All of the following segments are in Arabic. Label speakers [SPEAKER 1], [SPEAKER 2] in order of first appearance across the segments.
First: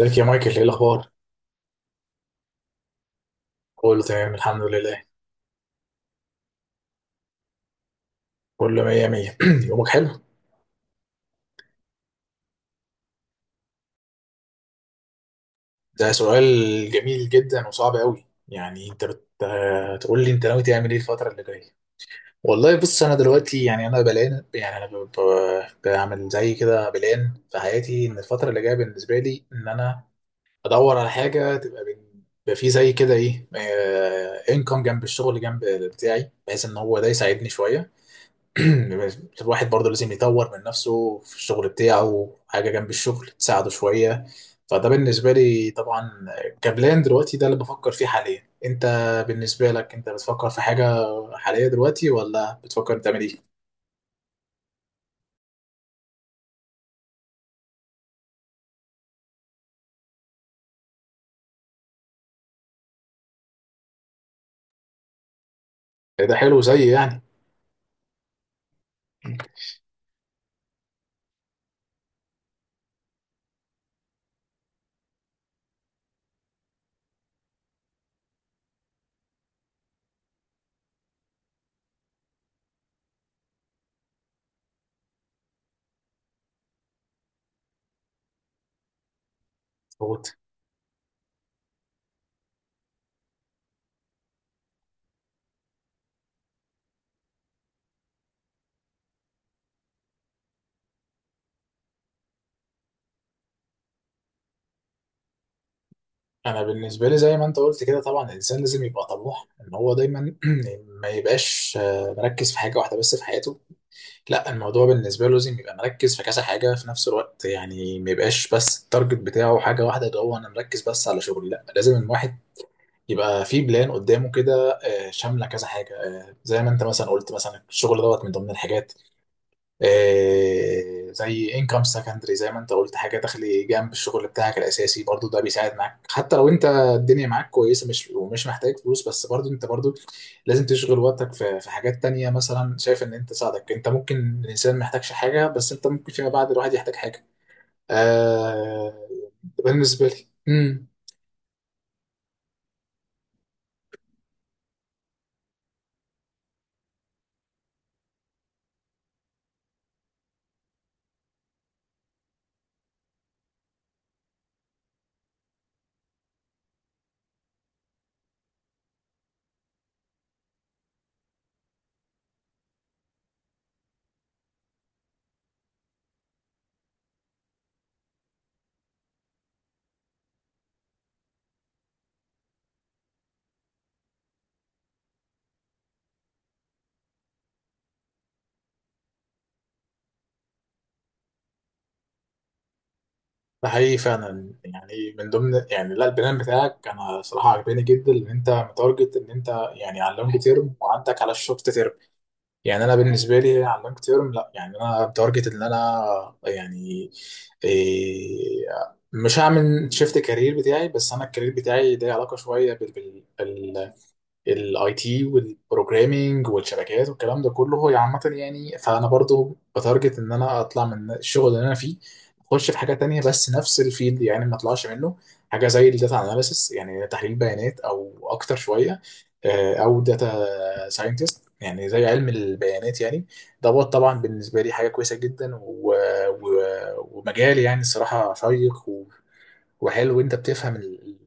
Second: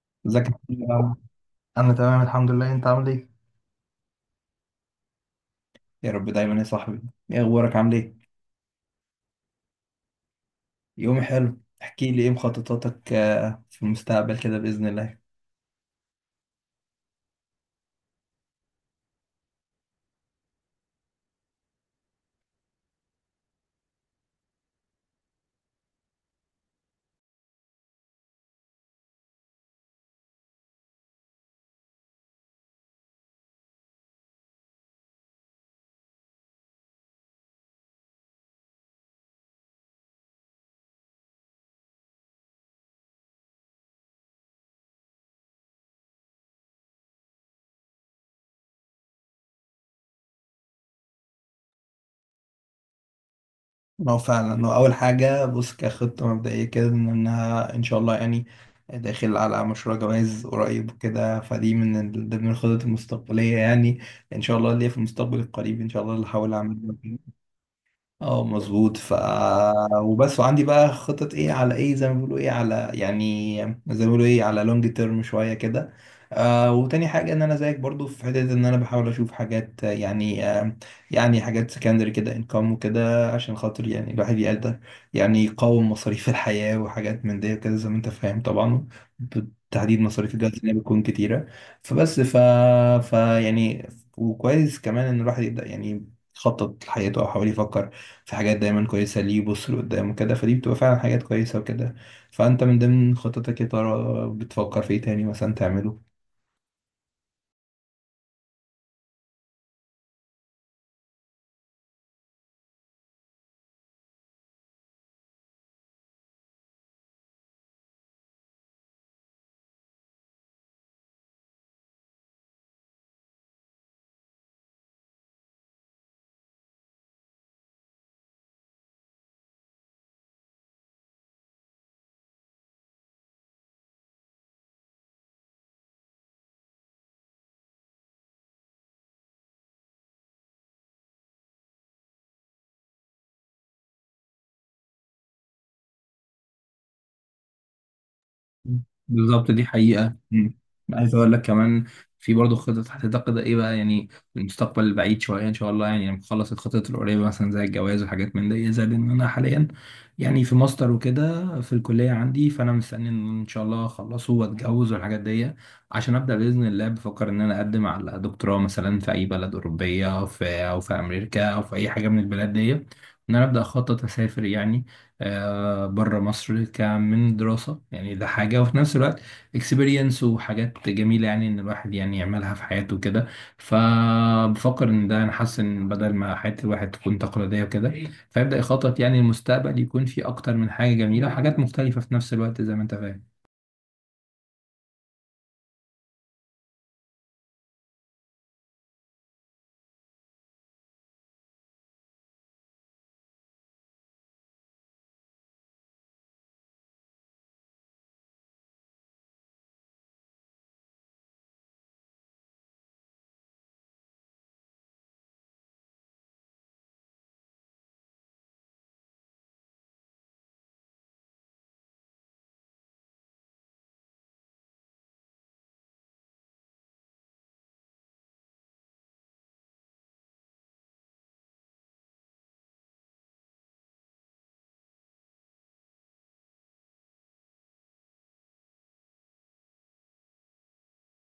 [SPEAKER 1] ازيك يا
[SPEAKER 2] ازيك
[SPEAKER 1] مايكل؟
[SPEAKER 2] يا
[SPEAKER 1] ايه الاخبار؟
[SPEAKER 2] محمد؟ انا تمام الحمد لله، انت عامل ايه؟
[SPEAKER 1] كله تمام الحمد لله.
[SPEAKER 2] يا رب دايما يا صاحبي. ايه اخبارك عامل ايه؟
[SPEAKER 1] كله مية مية. يومك حلو.
[SPEAKER 2] يوم حلو، احكي لي ايه مخططاتك في المستقبل كده باذن الله.
[SPEAKER 1] ده سؤال جميل جدا وصعب قوي. يعني انت تقول لي انت ناوي تعمل ايه الفتره اللي جايه؟ والله بص، انا دلوقتي يعني انا بلان، يعني انا بعمل زي كده بلان في حياتي، ان الفتره اللي جايه بالنسبه لي ان انا ادور على حاجه تبقى يبقى في زي كده ايه، انكم جنب الشغل جنب بتاعي، بحيث ان هو ده يساعدني شويه. الواحد برضه لازم يطور من نفسه في الشغل بتاعه، حاجة جنب الشغل تساعده شوية. فده بالنسبة لي طبعا كبلان دلوقتي، ده اللي بفكر فيه حاليا. انت بالنسبة لك، انت بتفكر في حاجة حالية دلوقتي ولا بتفكر تعمل ايه؟
[SPEAKER 2] ما هو فعلا، هو اول حاجه بص كخطه مبدئيه كده ان انها ان شاء الله يعني داخل على مشروع جواز قريب وكده، فدي ضمن الخطط المستقبليه يعني ان شاء الله اللي هي في المستقبل القريب ان شاء الله اللي
[SPEAKER 1] ده
[SPEAKER 2] هحاول
[SPEAKER 1] حلو زي
[SPEAKER 2] اعملها.
[SPEAKER 1] يعني.
[SPEAKER 2] اه مظبوط. وبس، وعندي بقى خطط ايه على ايه زي ما بيقولوا ايه على لونج تيرم شويه كده. وتاني حاجه ان انا زيك برضو في حته ان انا بحاول اشوف حاجات يعني حاجات سكندري كده انكم وكده عشان خاطر يعني الواحد يقدر يعني يقاوم مصاريف الحياه وحاجات من دي وكده، زي ما انت فاهم طبعا، بالتحديد مصاريف
[SPEAKER 1] مظبوط.
[SPEAKER 2] الجواز اللي بتكون كتيره. فبس ف... ف يعني وكويس كمان ان الواحد يبدا يعني يخطط لحياته او حاول يفكر في حاجات دايما كويسة ليه يبص لقدام وكده، فدي بتبقى فعلا حاجات كويسة وكده. فأنت من ضمن خططك يا ترى بتفكر في إيه تاني مثلا تعمله؟
[SPEAKER 1] انا بالنسبه لي زي ما انت قلت كده، طبعا الانسان لازم يبقى طموح، ان هو دايما ما يبقاش مركز في حاجه واحده بس في حياته. لا، الموضوع بالنسبة له لازم يبقى مركز في كذا حاجة في نفس الوقت. يعني ما يبقاش بس التارجت بتاعه حاجة واحدة، اللي هو أنا مركز بس على شغلي. لا، لازم الواحد يبقى في بلان قدامه كده، شاملة كذا حاجة. زي ما أنت مثلا قلت، مثلا الشغل دوت من ضمن الحاجات. زي انكم سكندري، زي ما انت قلت حاجه تخلي جنب الشغل بتاعك الاساسي. برضو ده بيساعد معاك، حتى لو انت الدنيا معاك كويسه، مش ومش محتاج فلوس، بس برضو انت برضو لازم تشغل وقتك في حاجات تانية. مثلا شايف ان انت تساعدك، انت ممكن الانسان ما يحتاجش حاجه، بس انت ممكن فيما بعد الواحد يحتاج حاجه. آه
[SPEAKER 2] بالظبط، دي
[SPEAKER 1] بالنسبه
[SPEAKER 2] حقيقة.
[SPEAKER 1] لي
[SPEAKER 2] مم. عايز أقول لك كمان في برضه خطط هتتقد إيه بقى يعني المستقبل البعيد شوية إن شاء الله، يعني لما أخلص الخطط القريبة مثلا زي الجواز وحاجات من دي، زائد إن أنا حاليا يعني في ماستر وكده في الكلية عندي، فأنا مستني إن إن شاء الله أخلصه وأتجوز والحاجات دي عشان أبدأ بإذن الله بفكر إن أنا أقدم على دكتوراه مثلا في أي بلد أوروبية، أو في أمريكا أو في أي حاجة من البلاد دي، إن أنا أبدأ أخطط أسافر يعني بره مصر كمن دراسة. يعني ده حاجة، وفي نفس الوقت اكسبيرينس وحاجات جميلة يعني ان الواحد يعني يعملها في حياته كده. فبفكر ان ده، انا حاسس ان بدل ما حياة الواحد تكون تقليدية وكده، فيبدأ يخطط يعني المستقبل يكون فيه اكتر من حاجة جميلة وحاجات مختلفة في نفس الوقت زي ما انت فاهم.
[SPEAKER 1] ده حقيقي فعلا. يعني من ضمن يعني، لا، البلان بتاعك انا صراحه عجباني جدا، ان انت متارجت ان انت يعني على اللونج تيرم، وعندك على الشورت تيرم. يعني انا بالنسبه لي على اللونج تيرم، لا يعني انا بتارجت ان انا يعني إيه، مش هعمل شيفت كارير بتاعي. بس انا الكارير بتاعي ليه علاقه شويه بالاي تي والبروجرامينج والشبكات والكلام ده كله هو عامه. يعني فانا برضو بتارجت ان انا اطلع من الشغل اللي انا فيه، اخش في حاجه تانية بس نفس الفيلد، يعني ما اطلعش منه، حاجه زي الداتا اناليسس، يعني تحليل بيانات، او اكتر شويه او data ساينتست، يعني زي علم البيانات يعني، دوت. طبعا بالنسبه لي حاجه كويسه جدا و... ومجال يعني الصراحه شيق وحلو. وانت بتفهم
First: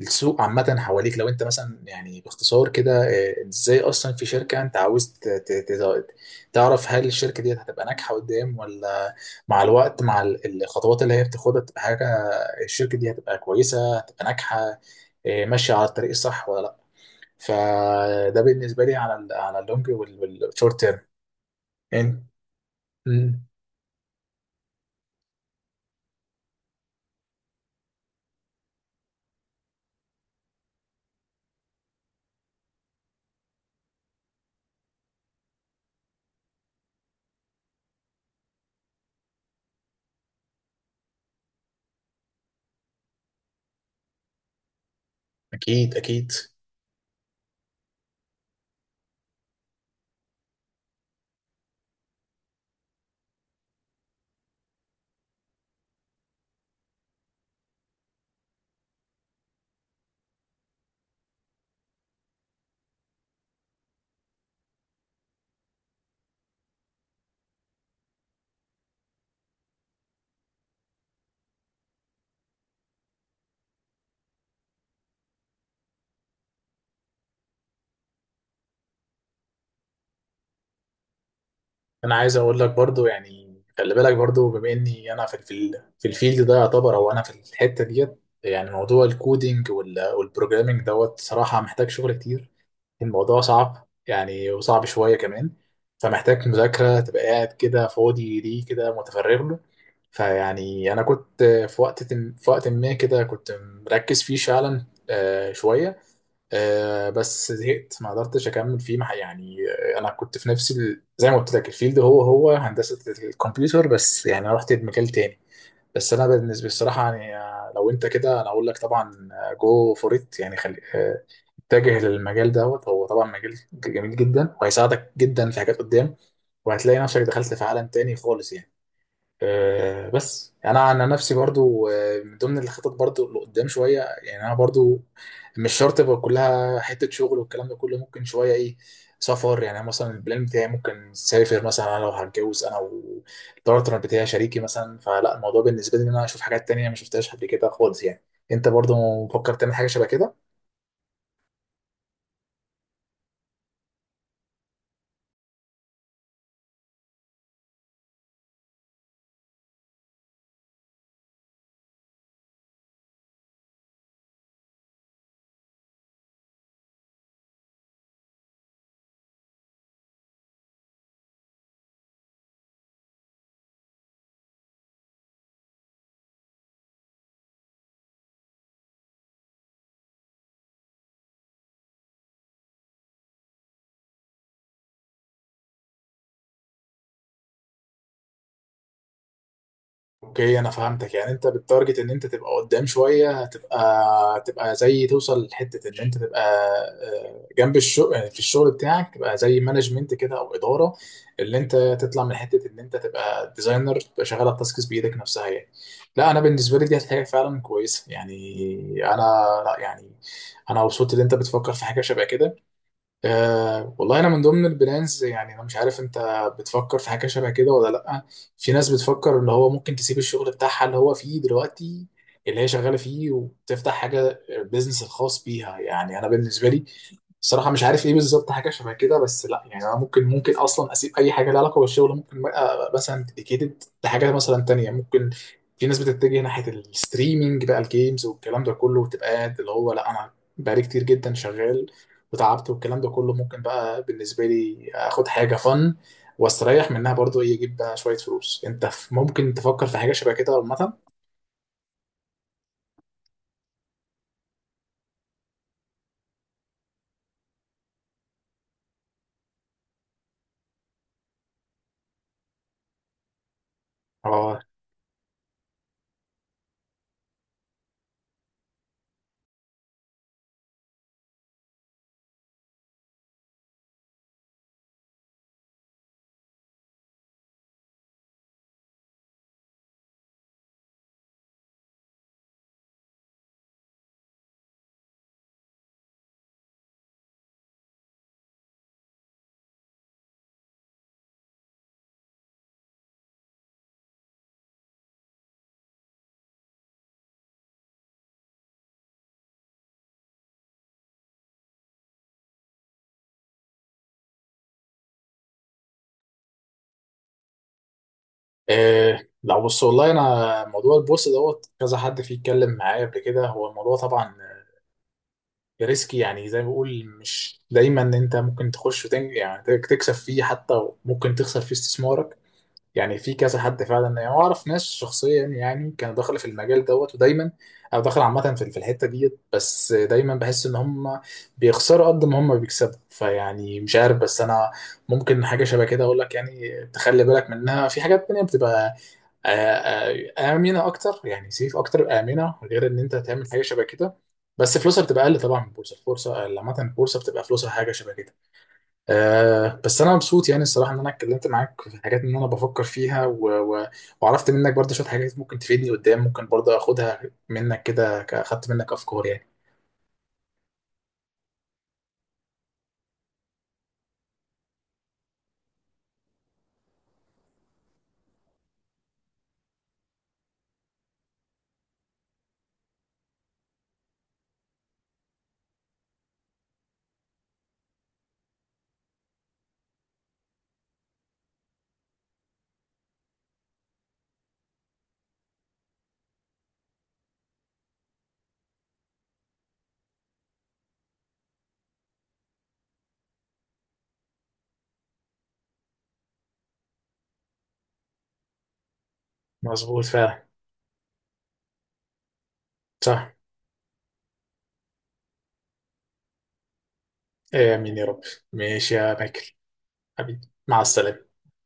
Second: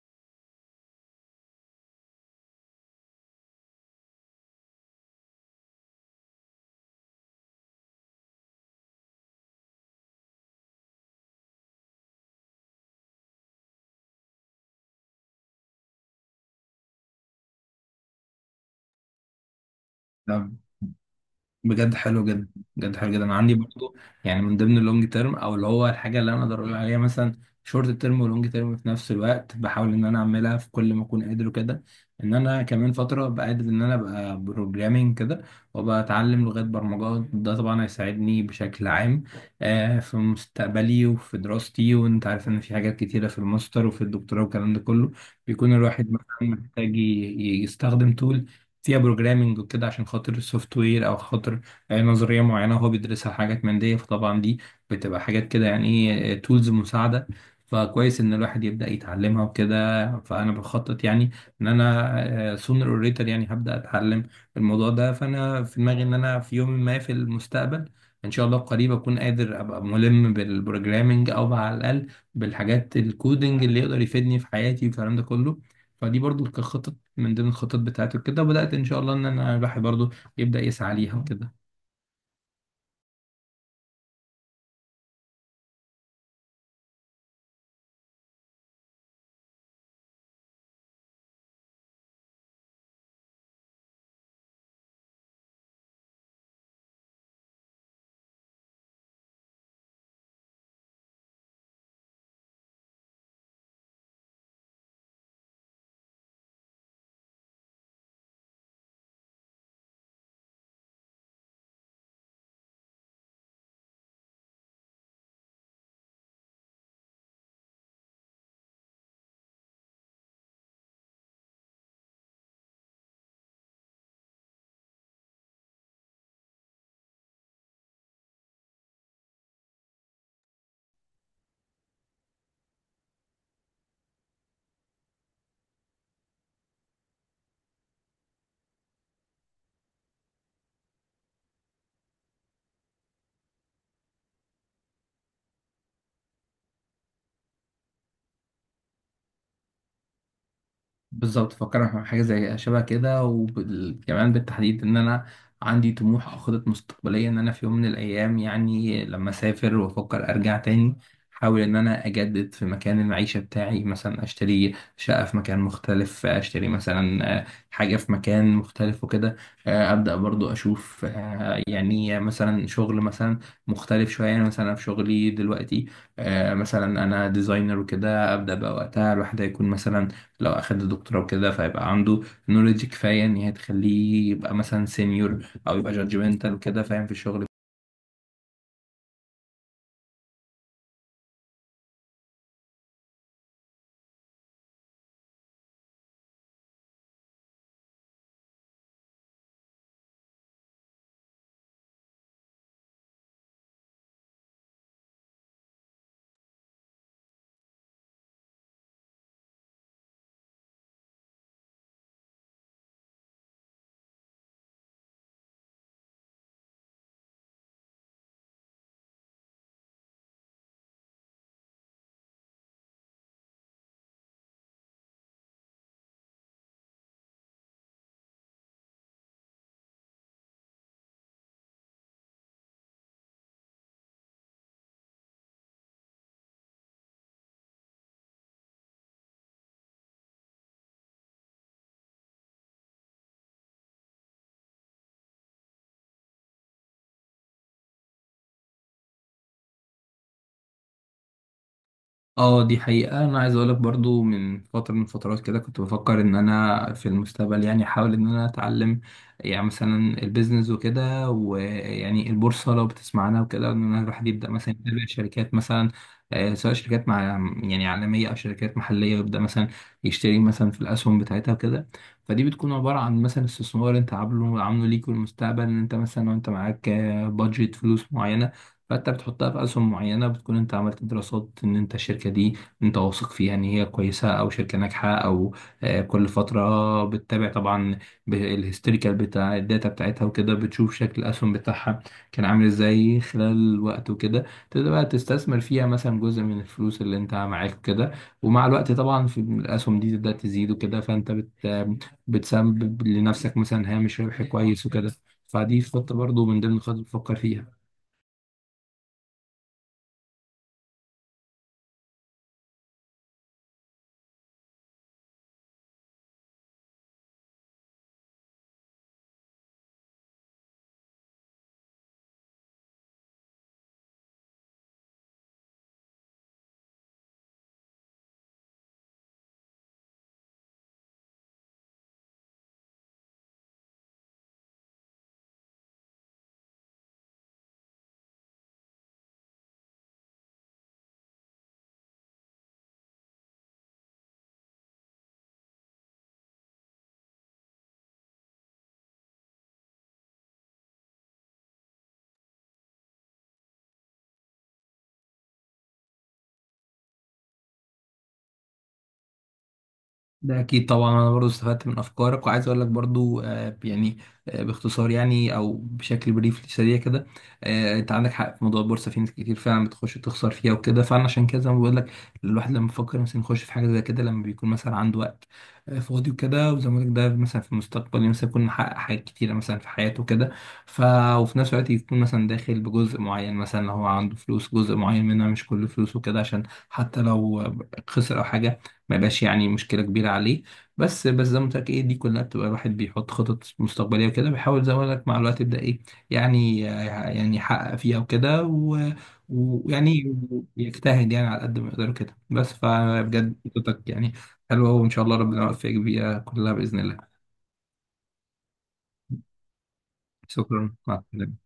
[SPEAKER 1] السوق عامه حواليك. لو انت مثلا يعني باختصار كده، ازاي اصلا في شركه انت عاوز تعرف هل الشركه دي هتبقى ناجحه قدام، ولا مع الوقت مع الخطوات اللي هي بتاخدها تبقى حاجه الشركه دي هتبقى كويسه، هتبقى ناجحه ماشيه على الطريق الصح ولا لا. فده بالنسبه لي على ال على اللونج والشورت تيرم
[SPEAKER 2] بجد حلو
[SPEAKER 1] يعني.
[SPEAKER 2] جدا، بجد حلو جدا، انا
[SPEAKER 1] مم.
[SPEAKER 2] عندي برضو يعني من ضمن اللونج تيرم او اللي هو الحاجه اللي انا اقدر اقول عليها مثلا شورت تيرم ولونج تيرم في نفس الوقت، بحاول ان انا اعملها في كل ما اكون قادر وكده. ان انا كمان فتره بقدر ان انا ابقى بروجرامينج كده وابقى اتعلم لغات برمجه، ده طبعا هيساعدني بشكل عام في مستقبلي وفي دراستي، وانت عارف ان في حاجات كتيره في الماستر وفي الدكتوراه والكلام ده كله بيكون
[SPEAKER 1] اكيد
[SPEAKER 2] الواحد
[SPEAKER 1] اكيد.
[SPEAKER 2] مثلا محتاج يستخدم تول فيها بروجرامنج وكده عشان خاطر السوفت وير او خاطر نظريه معينه هو بيدرسها، حاجات من دي. فطبعا دي بتبقى حاجات كده يعني ايه تولز مساعده. فكويس ان الواحد يبدا يتعلمها وكده، فانا بخطط يعني ان انا سونر اور ليتر يعني هبدا اتعلم الموضوع ده. فانا في دماغي ان انا في يوم ما في المستقبل ان شاء الله قريب اكون قادر ابقى ملم بالبروجرامنج او على الاقل بالحاجات الكودنج اللي يقدر يفيدني في حياتي والكلام ده كله. فدي برضو كخطط من ضمن الخطط بتاعته كده، وبدأت إن شاء الله إن أنا الواحد برضه يبدأ يسعى ليها وكده.
[SPEAKER 1] انا عايز اقول لك برضو يعني، خلي بالك برضو بما اني انا في الفيلد ده يعتبر، او انا في الحته ديت، يعني موضوع الكودينج والبروجرامينج دوت صراحه محتاج شغل كتير. الموضوع صعب يعني، وصعب شوية كمان. فمحتاج مذاكرة، تبقى قاعد كده فاضي ليه، كده متفرغ له. فيعني أنا كنت في وقت ما كده كنت مركز فيه فعلا شوية. بس زهقت، ما قدرتش أكمل فيه يعني أنا كنت في نفس زي ما قلت لك الفيلد هو هندسة الكمبيوتر، بس يعني أنا رحت مجال تاني. بس انا بالنسبه الصراحه يعني، لو انت كده انا اقول لك طبعا جو فور ات، يعني خلي اتجه للمجال دوت. هو طبعا مجال جميل جدا وهيساعدك جدا في حاجات قدام، وهتلاقي نفسك دخلت في عالم تاني خالص يعني. بس انا عن نفسي برضو، من ضمن الخطط برضو اللي قدام شويه، يعني انا برضو مش شرط يبقى كلها حته شغل والكلام ده كله، ممكن شويه ايه سفر. يعني أنا مثلا البلان بتاعي ممكن سافر مثلا انا لو هتجوز انا والبارتنر بتاعي شريكي مثلا، فلا الموضوع بالنسبه لي ان انا اشوف حاجات تانية ما شفتهاش قبل كده خالص يعني. انت برضو مفكر تعمل حاجه شبه كده؟
[SPEAKER 2] بالظبط، فكرنا في حاجة زي شبه كده، وكمان بالتحديد إن أنا عندي طموح أو خطط مستقبلية إن أنا في يوم من الأيام يعني لما أسافر وأفكر أرجع تاني أحاول إن أنا أجدد في مكان المعيشة بتاعي، مثلا أشتري شقة في مكان مختلف، أشتري مثلا حاجة في مكان مختلف وكده. أبدأ برضو أشوف يعني مثلا شغل مثلا مختلف شوية، يعني مثلا أنا في شغلي دلوقتي مثلا أنا ديزاينر وكده، أبدأ بقى وقتها الواحد هيكون مثلا لو أخد دكتوراه وكده فهيبقى عنده نوليدج كفاية إن هي تخليه يبقى مثلا سينيور أو يبقى جادجمنتال وكده فاهم في الشغل.
[SPEAKER 1] اوكي، انا فهمتك. يعني انت بالتارجت ان انت تبقى قدام شويه، هتبقى زي توصل لحته ان انت تبقى جنب الشغل في الشغل بتاعك تبقى زي مانجمنت كده او اداره، اللي انت تطلع من حته ان انت تبقى ديزاينر تبقى شغال على التاسكس بايدك نفسها يعني. لا، انا بالنسبه لي دي حاجه فعلا كويسه يعني. انا، لا يعني، انا مبسوط ان انت بتفكر في حاجه شبه كده. أه والله، انا من ضمن البلانز. يعني انا مش عارف انت بتفكر في حاجه شبه كده ولا لا. في ناس بتفكر ان هو ممكن تسيب الشغل بتاعها اللي هو فيه دلوقتي، اللي هي شغاله فيه، وتفتح حاجه البيزنس الخاص بيها. يعني انا بالنسبه لي الصراحة مش عارف ايه بالظبط حاجة شبه كده، بس لا يعني انا ممكن اصلا اسيب اي حاجة لها علاقة بالشغل، ممكن بقى مثلا ديديكيتد لحاجة مثلا تانية ممكن. في ناس بتتجه ناحية الستريمينج بقى الجيمز والكلام ده كله، وتبقى قاعد اللي هو لا انا بقالي كتير جدا شغال وتعبت والكلام ده كله. ممكن بقى بالنسبة لي اخد حاجة فن واستريح منها، برضو ايه اجيب بقى شوية فلوس. انت ممكن تفكر في حاجة شبه كده عامة؟
[SPEAKER 2] اه دي حقيقة. أنا عايز أقولك برضو من فترة من فترات كده كنت بفكر إن أنا في المستقبل يعني أحاول إن أنا أتعلم يعني مثلا البيزنس وكده، ويعني البورصة لو بتسمع عنها وكده إن أنا الواحد يبدأ
[SPEAKER 1] آه،
[SPEAKER 2] مثلا يتابع شركات مثلا سواء شركات يعني عالمية أو شركات محلية ويبدأ مثلا يشتري مثلا في الأسهم بتاعتها وكده. فدي بتكون عبارة عن مثلا استثمار أنت عامله ليك في المستقبل، إن أنت مثلا وأنت معاك بادجت فلوس معينة، فانت بتحطها في اسهم معينه بتكون انت عملت دراسات ان انت الشركه دي انت واثق فيها ان هي كويسه او شركه ناجحه، او كل فتره بتتابع طبعا الهيستوريكال بتاع الداتا بتاعتها وكده، بتشوف شكل الاسهم بتاعها كان عامل ازاي خلال الوقت وكده. تبدا بقى تستثمر فيها مثلا جزء من الفلوس اللي انت معاك وكده، ومع الوقت طبعا في الاسهم دي تبدا تزيد وكده، فانت بتسبب لنفسك مثلا هامش ربح كويس وكده. فدي خطة برضو من ضمن الخطط اللي بفكر فيها.
[SPEAKER 1] إيه لو بص، والله انا موضوع البورصه دوت كذا حد فيه اتكلم معايا قبل كده. هو الموضوع طبعا ريسكي يعني، زي ما بقول مش دايما ان انت ممكن تخش وتنج يعني تكسب فيه، حتى ممكن تخسر فيه استثمارك. يعني في كذا حد فعلا، يعني اعرف ناس شخصيا يعني كانوا داخل في المجال دوت ودايما، او داخل عامه في الحته ديت، بس دايما بحس ان هم بيخسروا قد ما هم بيكسبوا. فيعني مش عارف، بس انا ممكن حاجه شبه كده اقول لك يعني تخلي بالك منها، في حاجات تانية بتبقى آه، آمنة أكتر يعني سيف أكتر، آمنة غير إن أنت تعمل حاجة شبه كده، بس فلوسها بتبقى أقل طبعا من البورصة. البورصة عامة البورصة بتبقى فلوسها حاجة شبه كده. بس أنا مبسوط يعني الصراحة، إن أنا اتكلمت معاك في حاجات إن أنا بفكر فيها و... وعرفت منك برضه شوية حاجات ممكن تفيدني قدام. ممكن برضه أخدها منك كده، أخدت منك أفكار يعني.
[SPEAKER 2] ده اكيد طبعا، انا برضو استفدت من افكارك، وعايز اقول لك برضو يعني باختصار يعني او بشكل بريف سريع كده. انت عندك حق في موضوع البورصه، في ناس كتير فعلا بتخش تخسر فيها وكده، فانا عشان كده زي ما بقول لك، الواحد لما بيفكر مثلا يخش في حاجه زي كده لما بيكون مثلا عنده وقت فاضي وكده. وزي ما بقول لك ده مثلا في المستقبل يعني مثلا يكون محقق حاجات كتيره مثلا في حياته كده. ف وفي نفس الوقت يكون مثلا داخل بجزء معين، مثلا لو هو عنده فلوس جزء معين منها مش كل فلوسه كده، عشان حتى لو خسر او حاجه ما يبقاش يعني مشكلة كبيرة عليه. بس زي ما قلت لك ايه دي كلها بتبقى الواحد بيحط خطط مستقبلية وكده، بيحاول زي ما قلت لك مع الوقت يبدأ ايه، يعني يحقق فيها وكده
[SPEAKER 1] مظبوط
[SPEAKER 2] ويعني
[SPEAKER 1] فعلا.
[SPEAKER 2] يجتهد يعني على قد ما يقدر كده بس.
[SPEAKER 1] صح.
[SPEAKER 2] فبجد خطتك يعني حلوة، وإن شاء الله ربنا يوفقك بيها كلها بإذن الله.
[SPEAKER 1] آمين يا رب. ماشي يا مايكل حبيبي. مع
[SPEAKER 2] شكرا، مع
[SPEAKER 1] السلامة.
[SPEAKER 2] السلامة.